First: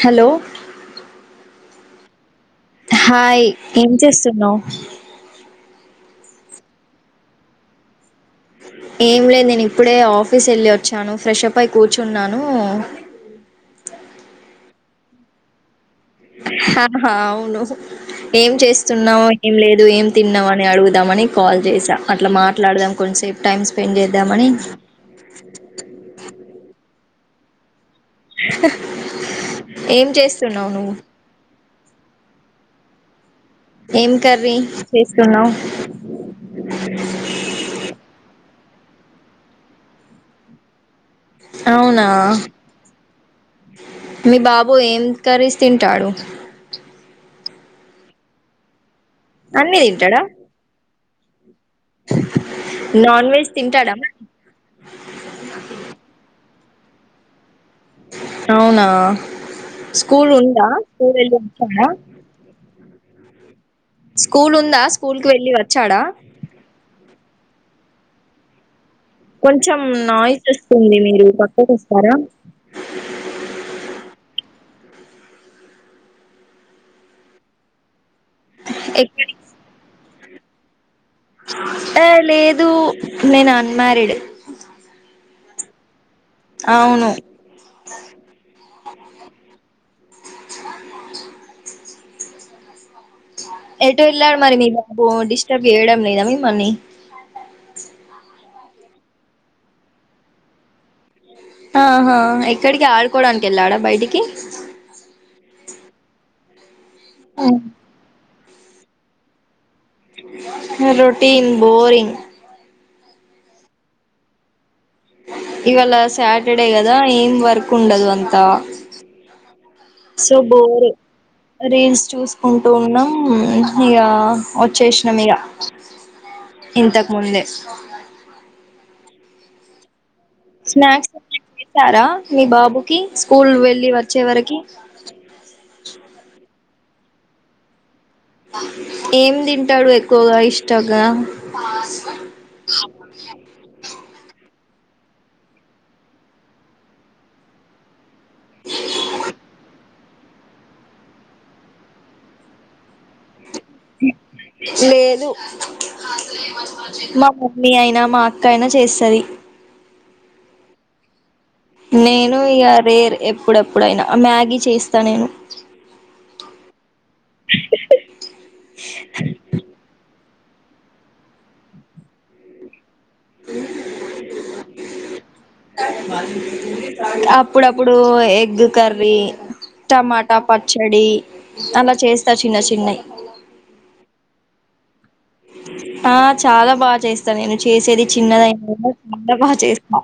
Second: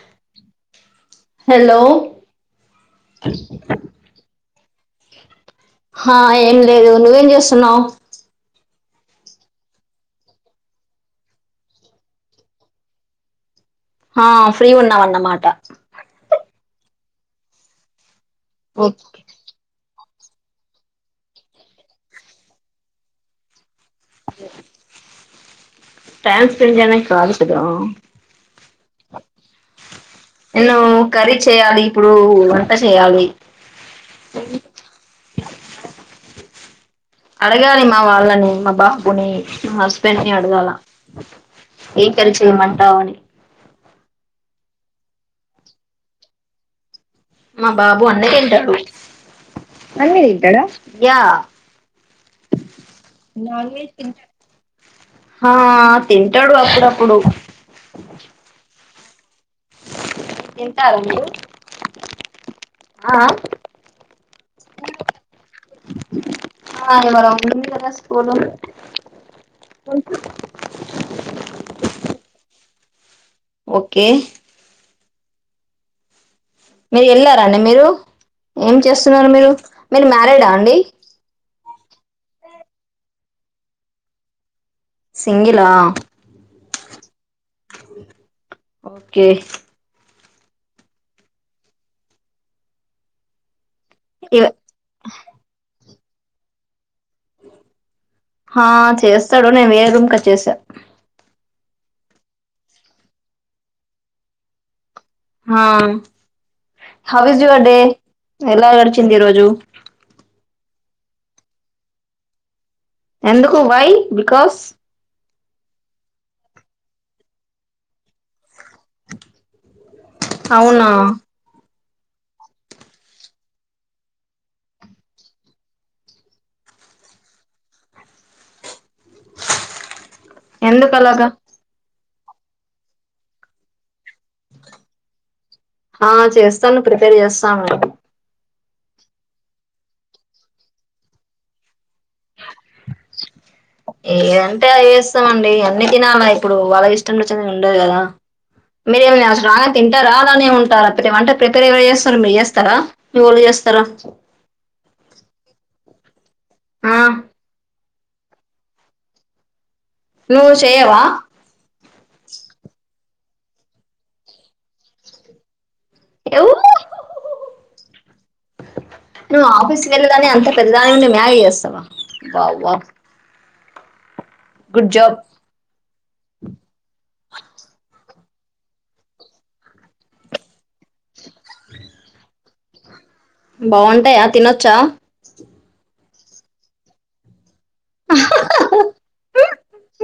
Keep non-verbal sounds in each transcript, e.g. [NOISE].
Hello hello hi ఏం చేస్తున్నావ్ హాఁ ఏం లేదు. నువ్వేం చేస్తున్నావ్ ఏం లేదు నేను ఇప్పుడే ఆఫీస్ ఎళ్ళి వచ్చాను ఫ్రెషప్పై కూర్చున్నాను. అ ఆ ఫ్రీ ఉన్నావన్నమాట ఆఁ హాఁ అవును ఏం చేస్తున్నావు ఏం లేదు ఏం తిన్నావని అడుగుదామని కాల్ చేస అట్లా మాట్లాడదాం కొంచ్సేపు టైమ్ స్పెండ్ చేద్దామని ఫ్యాన్స్ స్పెండ్ చేయడానికి కాదు కదా! ఏం చేస్తున్నావు నెను నువ్వు కర్రీ చేయాలి ఇప్పుడు వంట చేయాలి ఏం కర్రీ చేస్తున్నావు అడగాలి మా వాళ్ళని, మా బాబుని, మా హస్బెండ్ ని అడగాల అవునా ఏం కర్రీ చేయమంటావని మీ బాబు ఏం కర్రీస్ తింటాడు? మా బాబు అన్ని తింటాడు. అన్నీ తింటడా! యా నాన్ వెజ్ తింటాడా మరి? హా తిం టడు అప్పుడుప్పుడు. అవునా స్కూల్ ఉందా, స్కూల్ వెళ్ళొచ్చాడా అ ఆఁ స్కూల్ ఉందా స్కూల్కి వెళ్ళి వచ్చాడా? ఉంది కదా స్కూలు కొంచెం నాయిస్ వస్తుంది మీరు పక్కకు వస్తారా. ఓకే మీరు వెళ్లరా అండి మీరు ఏం చేస్తున్నారు ఎక్కడి మీరు మీరు మ్యారీడా అండి? ఏ లేదు నేను అన్మారీడ్. సింగిలా అవును ఓకే. ఎటు వెళ్ళాడు ఇవ మరి మీ బాబు డిస్టర్బ్ చేయడం లేదా మిమ్మల్ని. ఆ చేస్తాడు నేను వేరే రూమ్ కొచ్చేశా. ఆ హాఁ ఎక్కడికి ఆడుకోవడానికి వెళ్ళాడా బయటికి. హాం how is um. Your day? ఎలా గడిచింది ఈ రోజు? రొటీన్ బోరింగ్ ఎందుకు వై బికాస్ ఇవాళ సాటర్డే కదా ఏం వర్క్ ఉండదు అంతా. సో బోర్ అవునా రీల్స్ చూసుకుంటు ఉన్నాం ఇగా వచ్చేసినం ఇగ ఇంతకు ముందే ఎందుకు స్నాక్స్ అలాగా ఏమన్నా చేశారా మీ బాబుకి స్కూల్ వెళ్ళి వచ్చే వరకి. ఆ చేస్తాను ప్రిపేర్ చేస్తాను కదా. ఏం తింటాడు ఎక్కువగా ఇష్టగా ఏదంటే అది చేస్తామండి అన్ని తినాలా ఇప్పుడు వాళ్ళ ఇష్టం వచ్చింది ఉండదు కదా. మీరేమన్నా [UNINTELLIGIBLE] తిం ట రాగానే ఉంటా అంటే ప్రిపేర్ ఎవరు చేస్తరు, మీరు చేస్తారా మీవోళ్ళు చేస్ లేదు ఆ మా మమ్మీ అయినా మా అక్క అయినా చేస్తాది నువు చేయవా నేను ఇక రేర్ ఎప్పుడెప్పుడయినా మ్యాగీ చేస్తా నేను ఆఫిస్ వెళదా అం పె దానివి అయ్యి ఉండి మ్యాగీ చేస్తావా వావ్ వావ్ అ గుడ్ జాబ్ అప్పుడప్పుడు ఎగ్ కర్రీ టమాటా పచ్చడి అలా చేస్తా చిన్న చిన్నవి బాగుంటాయా తినొచ్చా ఆ చాలా బా చేస్తా నేను చేసేది చిన్నవి అయినా బగా చేస్తా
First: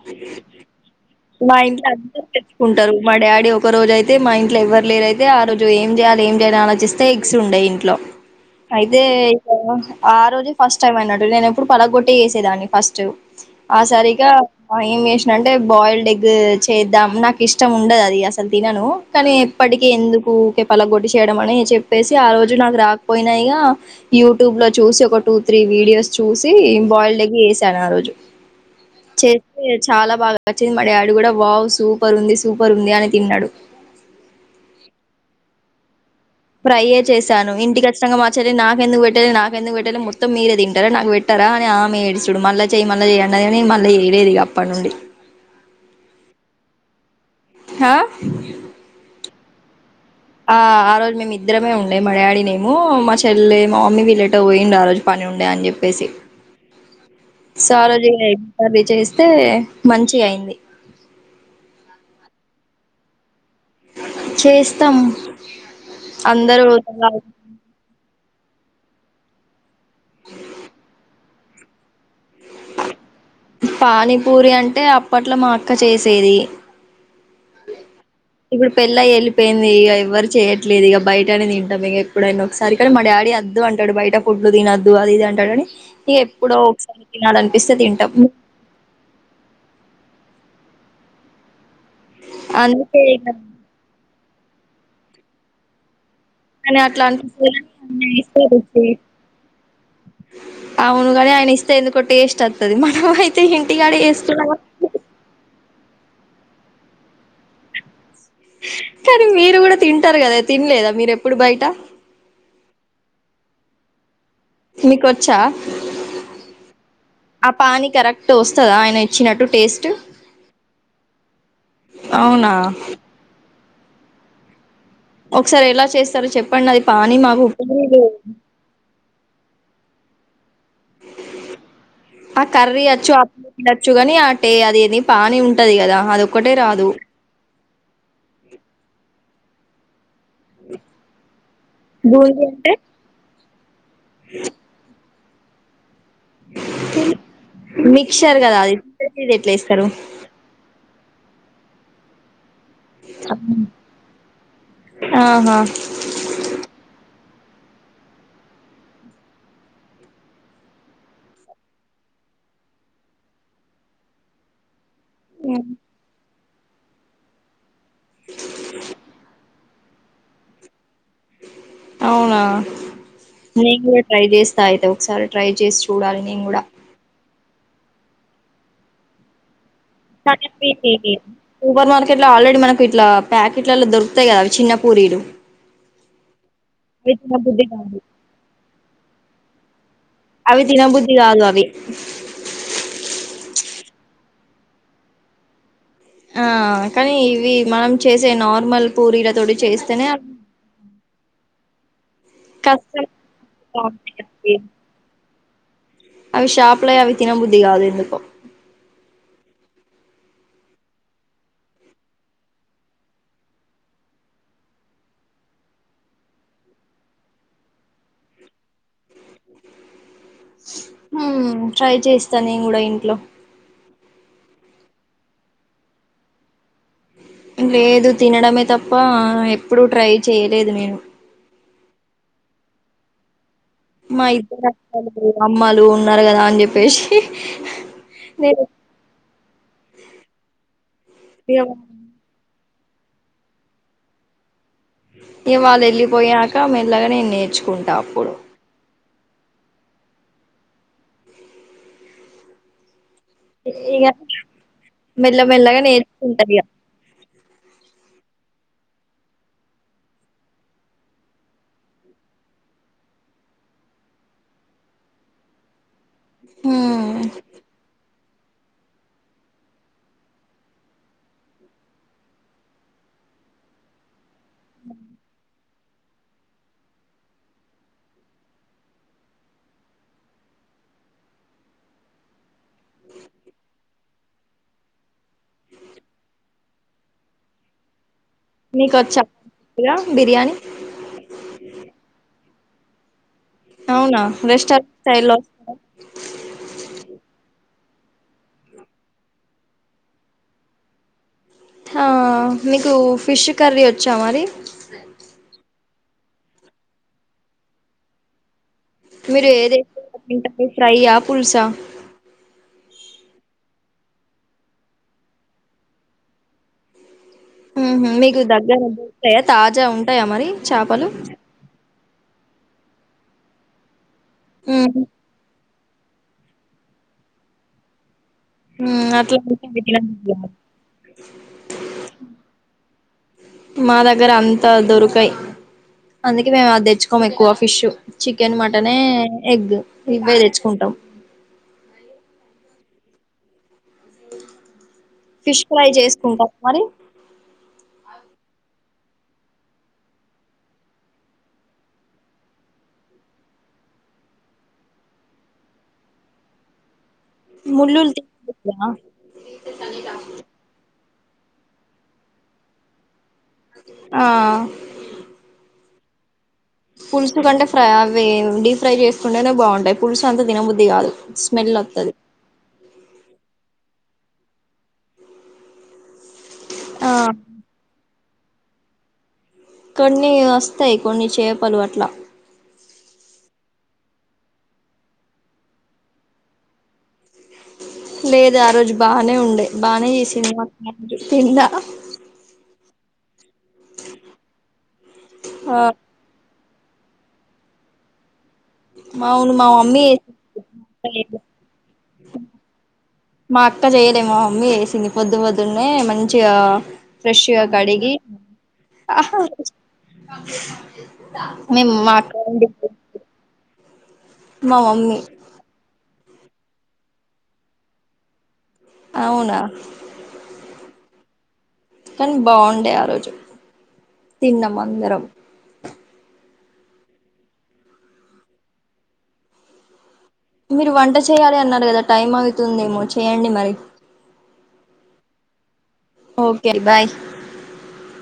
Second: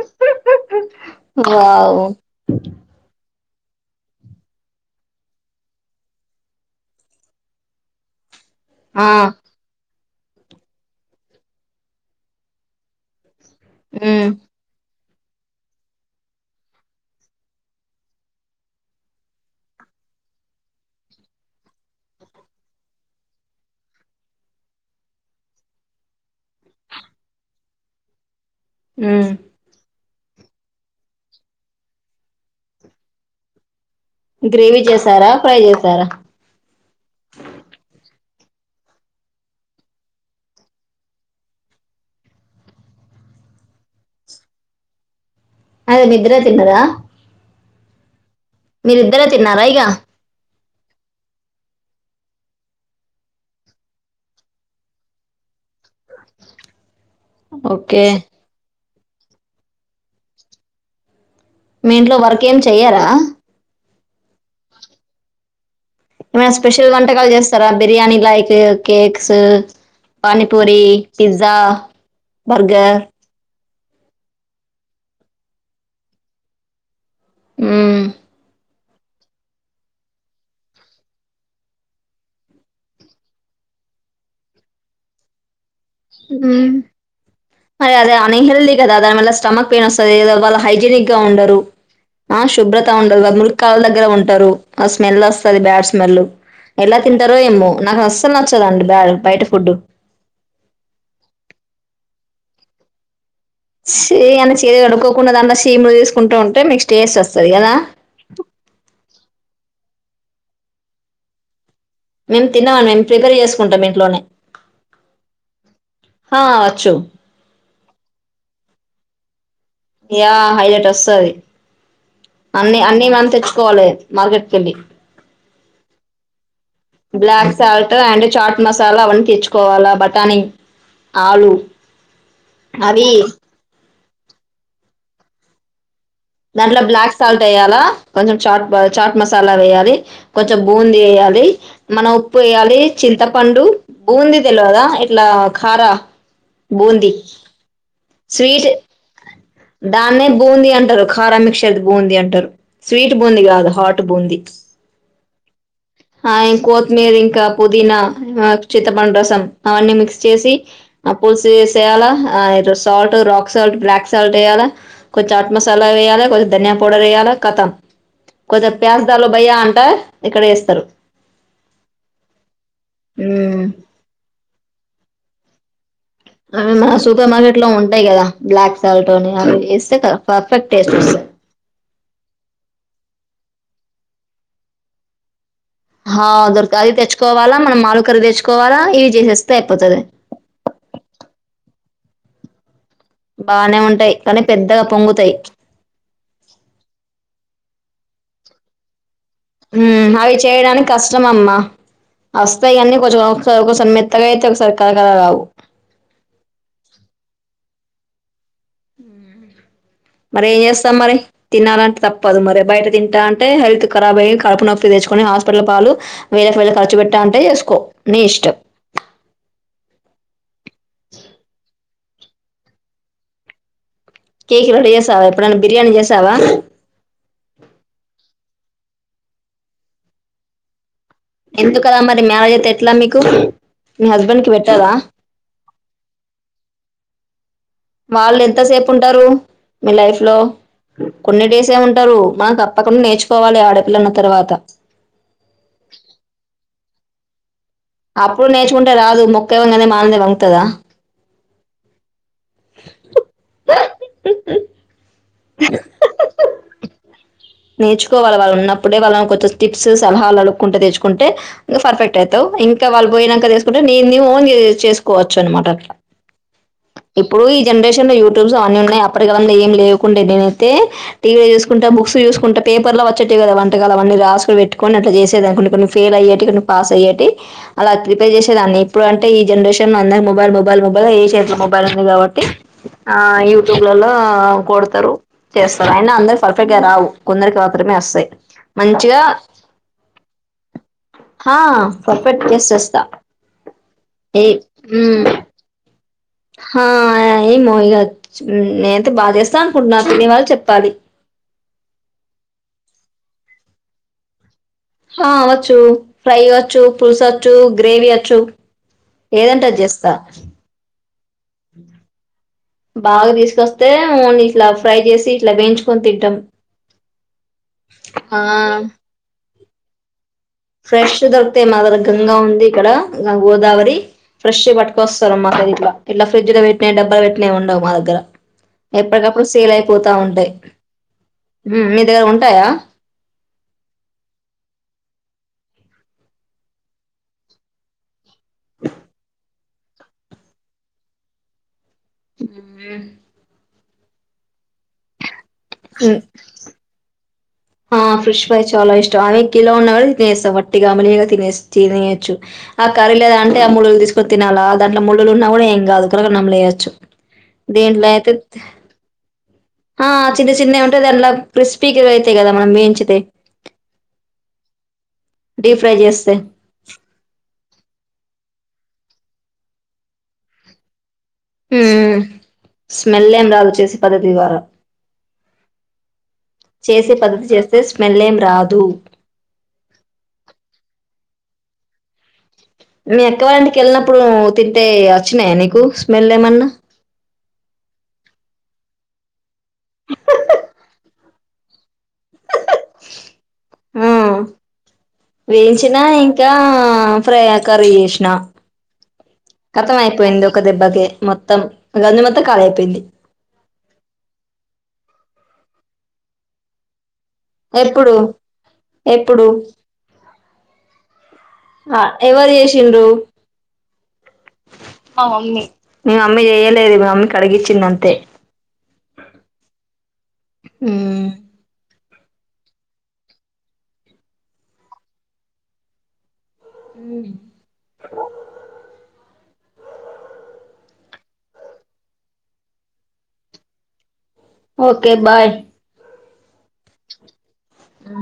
మా ఇంట్లో వావ్ అద్ద తెచ్చుకుంటారు మా డాడీ ఒక్క రోజు అయితే మా ఇంట్లో ఎవ్వరు లేరు అయితే ఆ రోజు ఏం చేయాలి ఏం చేయాలి ఆలోచిస్తే ఎగ్స్ ఉండేయి ఇంట్లో అయితే ఆ ఇగ ఆ రోజే ఫస్ట్ టైం అయినట్డు నేను ఎప్పుడు పలాగొట్టే చేసేదాన్ని ఫస్ట్ ఆ సారీగా ఉమ్ అంటే బాయిల్డ్ ఎగ్ చేద్దాం నాకు ఇష్టం ఉండదు అది అసలు తినను కానీ ఎప్పటికీ ఎందుకు కూకే పలగొడ్డి చేయడం అని చెప్పేసి ఆ రోజు నాకు రాకపోయినాయిగా యూట్యూబ్ లో చూసి ఒక టూ త్రీ వీడియోస్ చూసి బౌల్డ్ ఎగ్ చేసా ఆ రోజు ఉమ్ చేస్తే చాలా బాగా వచ్చంది మా డాడీ కూడా వావ్ సూపర్ ఉంది సూపర్ ఉంది అని తిన్నాడు గ్రేవీ చేసారా ఫ్రై చేసారా సరే నాకెందుకు పెట్టాలి నాకెందుకు పెట్టాలి మొత్తం మీరే తింటా నాకు పెట్టారా అ ఆమె ఏడుచడు మల్ల చేయ మళా చేయి అని అదని మళ్ళీ వేయలేదు అప్పటి నుండి అదే నిద్ర తిన్నదా హా మీరిద్దరే తిన్నారా ఇగ ఆ ఆ రోజు మేము ఇద్దరమే ఉండే మడియాడి నేమ మా చెల్లే మా మమ్మీ వీలేటో పోయిండడి ఆ రోజు పని ఉండే అని చెప్పి [INAUDIBLE] ఓకే అయితే మంచిగా అయింది మీ ఇంట్లో వర్క్ ఏమి చెయ్యారా చేస్తాము ఏమైనా స్పెషల్ వంటకాలు చేస్తారా బిర్యానీ లా cakes panipuri pizza burger panipuri అంటే అప్పట్లో మా అక్క చేసేది హ్మ్ ఇవత్ పెళ్లి అయి వెళ్ళిపోయింది ఇక ఎవరు చేయట్లేదు ఇక బయటనే తింటాం ఇక ఎప్పుడైనా ఒకసారి కానీ మా డాడీ అద్దు అంట అంటాడు బయట ఫుడ్లు తినొద్దు అది ఇది అంటడు అని మ్మ్ అరే అదే అన హెల్ది కదా అద ఆ స్టమక్ పైయిన్ వస్తుంది హైజీనిక్ గా ఉండరు ఆ శుభ్రత అందుకే ఉండరు ఇగ ముృళ్ల దగ్గర ఉండ ఉండరు ఆ స్మెల్ వస్తుంది బ్యాడ్ స్మెల్ కానీ ఎలా అట్లా తింటారో అనిపిస్తది ఏమో కానీ నాకు ఆయన అసలు ఇస్తే రుచి నచ్చదండి బ్యా బయట ఫుడ్డు అవునుగాని ఆయన ఇస్తే ఎందుకో టేస్ట్ వాతది మన సి అని చై కడుకోకుండా దాంట్లో సీములు తీసుకుంట ఉంటే మీకు టేస్ట్ వస్తది కదా కానీ మీరు గూడా తింటారు కదా తినలేదా మీరు ఎప్పుడు బయట మేము తిన్నామ్ మేము ప్రిపేర్ చేసుకుంటాం ఇంట్లోనే మీక వచ్చా హా వచ్చు ఆ పానీ కరెక్ట్ వస్తందా ఆయ చినట్టు టేస్ట్ యా హైలైట్ వస్తది అవునా అన్ని అన్నీ మంతె కోవాలె మార్కెట్ కెళ్ళి ఒకసారి ఎలా చేస్తారో చెప్ black salt and chaat masala అవన్నీ తెచ్చుకోవాల బటానీ ఆ కర్రీ అవి వచ్చు ఆ వచ్చు గాని ఆ టే అది ఏది పానీ ఉంటది గదా దాంట్ల బ్లాక్ సాల్ట్ ఎయ్యలే కొంచెం చాట్ చాట్ మసాలా వేయాలి కొంచెం బూంది ఏయాలి మన ఉప్పు బూందీ అంటే వేయాలి చింతపండు బూంది తెలవదా ఇట్లా కారా బూంది, మిక్చర్ కదా స్వీట్ అది ఇది ఎట్లా ఏస్తారు దాన్నే బూంది అంటారు కఖా మిక్క్షర్ది బూందీ అంటారు స్వీట్ బూంది కాదు హాట్ బూంది ఆహా హాయ్ కొత్మీర్ ఇంకా పుదీనా చిత్తపండు రసం అవన్నీ మిక్స్ చేసి ఆ పుల్స్ చేసేయాలా salt rock salt black salt ఏయాల కొం చాట్ హ్మ్. మసాలా వేయాల కొ ధనియా పౌడర్ ఏయాల కతం కొచం ప్యాస్ దాలో బయ్యా అంట ఇక్కడ ఏస్తరు అవునా మ్మ్. నేను కూడా ట్రై చేస్తా అయితే ఒకసారి ట్రై చు అ మన సూపర్ మార్కెట్ లో ఉంటాయి కదా బ్లాక్ సాల్ట్ అని అవి ఏస్ [UNINTELLIGIBLE] కెట్ల ఆల్రెడీ మనకు ఇట్లా ప్యాకెట్లల దొరుకుతాయి కదా అవి చిన్న పూరీలు హా దొరక అది అవి తెచ్చుకోవాలా తినబుద్ధి మనం కాదు ఆలు కర్ర తెచ్చుకోవాలా ఇవి చేసేస్తే అయిపోతది అవి తిన బుద్ధి కాదు అవి బానే ఉంటాయ్ కానీ పెద్దగా పొంగుతయ్ ఆ కానీ ఇవి మనం చేసే నార్మల్ పూరీ హ్మ్ అవి చేయడానికి కష్టం అమ్మ వస్తాయి కానీ కష్టం కొంచెం ఒకొ ఒకొ స కొంచం మెత్తగా అయితే బాగుంటాయి. ఒక కరకర రావు అవి షాప్ల అవి తినబుద్ది కాదు ఎందుకో మరి ఏం చేస్తాం మరి తినాలంటే తప్పదు మరి బయట తింటా అంటే హెల్త్ ఖరాబ్ అయ్ కడుపు నొప్పి తెచ్చుకని హాస్పిటల్ పాలు వేళ్ళ కి వేళ్ళు ఖర్చు పెట్ట అంటే చేస్కో నీ ఇష్టం హ్మ్ ట్రై చేస్తా నేను గూడ ఇంట్లో కేక్ రెడీ చేసావా ఎప్పుడైన్నా బిర్యానీ చేసావా లేదు తినడమే తప్పా ఎప్పుడు ట్రై చేయలేదు నేను ఎందుకలా మరి మ్యారేజ్ అయితే ఎట్లా మీకు మీ మా హస్బెండ్ కి ఇద్దరు పెట్టారా అక్కలు అమ్మలు ఉన్నారు కదా అని చెప్పేసి వాళ్ళు ఎంత నేను సేపు ఉంటారు మీ లైఫ్ లో కొన్ని ఇగ డేసే ఉంటరు మనకు త ప్పకుండా నేర్చుకోవాలి ఆడపిల్ల అన్న తర్వాత ఇగ వాళ్లు వెళ్ళిపోయాక మెల్లగా నేన్ నేర్చుకుంటా అప్పుడు [UNINTELLIGIBLE] దు మొక్కై వంగనిదే మానైవంగుతదా ఇగ మెల్లమెల్లగా నేర్చుకుంట ఇగ నేర్చుకోవాలి వాళ్ళు ఉన్నప్పుడే వాళ్ళను కొంచెం స్టిప్స్ సలహాలు అడుక్కుంటా తెచ్చుకుంటే నువ్వు పర్ఫెక్ట్ ఐతావ్. ఇంకా వాళ్ళు బోయినాంక చేసుకుంటే నీది నీవు ఓన్ గా చేసుకోవచ్చు అనమాట అట్లా హ్మ్ ఇప్పుడు ఈ జనరేషన్ లో యూ ట్యూబ్స్ అవన్నీ ఉన్నాయి అప్పటికీ అవన్నీ ఏం లేకుండే నేనైతే టీవీ చూసుకుంటా బుక్స్ చూస్ కుంట పేపర్లో వచ్చేటివి కదా వంటకాలు అవన్నీ రాసుకుని పెట్టుకొని అట్ల చేసేది కొన్ని కొన్ని ఫేయిల్ అయ్యేటి కొన్ని పాస్ అయ్యేటి. అలా ప్రిపేర్ చేసేదాన్ని ఇప్పుడు అంటే ఈ జనరేషన్ లో అందరు మొబైల్ మొబైల్ మొబైల్ ఏషైత్ లో మొబైల్ ఉంది కాబట్టి, ఆ యూట్యూబ్లలో కొడుతారు చేస్సరు అయినా అందరువి పర్ఫెక్ట్ గా రావు కొందరికి మాత్రమే వస్సాయ్ మంచిగా నీకొచ్చా ఇగ బిర్యానీ హా పర్ఫెక్ట్ చేసేస్తా అవునా రెస్టారెట్ స్టైలో హ ఏ మోయిగాచ్చు నేనైతే బాగా చేస్తాను అనుకుంటున్నా తినేవాళ్ళు చెప్పాలి హ మీకు ఫిష్ కర్రీ వచ్చా మరి హ వచ్చు ఫ్రై వచ్చు పులుసు వచ్చు గ్రేవీ వచ్చు మీరు ఏదంటే ఏది అది చేస్తా ఎక్కువగా తింటారు ఫ్రై ఆ పుల్సా బాగా తీసుకొస్తే నూన్ ఇట్లా ఫ్రై చేసి ఇట్లా వేయించుకొని తింటాం హుం మీకు ఆ దగ్గర ఉంటాయా తాజా ఉంటాయా మరి చేపలు ఫ్రెష్ దొరికుతాయి మా దర గంగా ఉంది ఇక్కడ గోదావరి ఫ్రెష్ ఉహు పటుకొస్తారు మాత్త గిట్లా ఇట్ల ఫ్రిడ్జ్ లో పెట్నాయ్ డబ్బల పెట్టినయ్ ఉండవు మా దగ్గర హుమ్ అట్లా ఎప్పటికప్పుడు సేల్ అయిపోతా ఉంటాయి [UNINTELLIGIBLE] మీ దగ్గర ఉంటాయా మా దగ్గర అంతా దొరుకయ్ అందుకే మేము అది తెచ్చుకోము ఎక్కువ ఫిష్ చికెన్ మటన్ ఏ ఎగ్ ఇవ్వే తెచ్చుకుంటాం మ్ ఫిష్ ఫ్రై చేసుకుంటా మరి హ ఫ్ర్రిష్ ఫ్రేయ్ చాలా ఇష్ ఆవి కిలో ఉన్న కూడా తినేస్తాం వట్టిగ అవాలిలాగా తినేయోచ్చు ఆ కర్ర లేదా అంటే ఆ మళ్ళులు తీస్ తీసుకని తినాలా దాంట్ల ముళ్ళలు ఉన్నా కూడా ఏం కాదు కరకర నమీలేయోచ్చు దింట్లో ముళ్ళులు అయితే తినకూడదా ఆ చిన్న చిన్నవి ఉంటాయి దాంట్ల క్రిస్పీకి అయితయి కదా మనం వేయించితే ఆ ప్ర్రై చేస్తే పులుసు కంటే ఫ్రై అవి డీప్ ఫ్రై చేసుకుంటేనే బాగుంటాయి పులుసు అంత తినబుద్ది కాదు స్మెల్ హ వత్తది స్మెల్ ఎం రాదు చేసే పద్ధతి ద్వారా ఆ చేసే పద్ధతి చేస్తే స్మెల్ ఏం రాదు కొన్ని వస్తాయి కొన్ని చేపలు అట్లా మీ అక్క వాళ్ళింటికి వెళ్ళినప్పుడు తింటే వచ్చినాయా నీకు స్మెల్ ఏమన్నా లేదు ఆ రోజు బానే ఉండే బాగానే చేసింది మా అక్క తిన్న ఆ ఆ వేయించినా ఇంకా ఆ ఫ్రై కర్రి చేశిన అవును మా కతం మమ్మీ అయిపోయింది ఒక దెబ్బకే చేసింది, మొత్తం గంజ్ మొత్తం ఖాళీ అయిపోయింది మా అక్క చేయలేమ మమ్మీ చెసింది పొద్దు పొద్దున్నే మంచిగా ఫ్రెష్గా ఎప్పుడు కడిగి అహ ఎప్పుడు మీమ్ మా అక్క ఎవరు వాళ్ళింటిక్ చేసిండ్రు మా మమ్మీ మీే మమ్మీ చెయలేదు మీ మమ్మీ కడిగించింది అంతే అవునా కానీ బాగుండే ఆ రోజు తిన్నం అందరం హుమ్ మీరు వంట చేయాలి అన్నారు కదా టైం అవుతుందేమో చేయండి మరి ఓకే బాయ్ ఓకే బాయ్ ఆ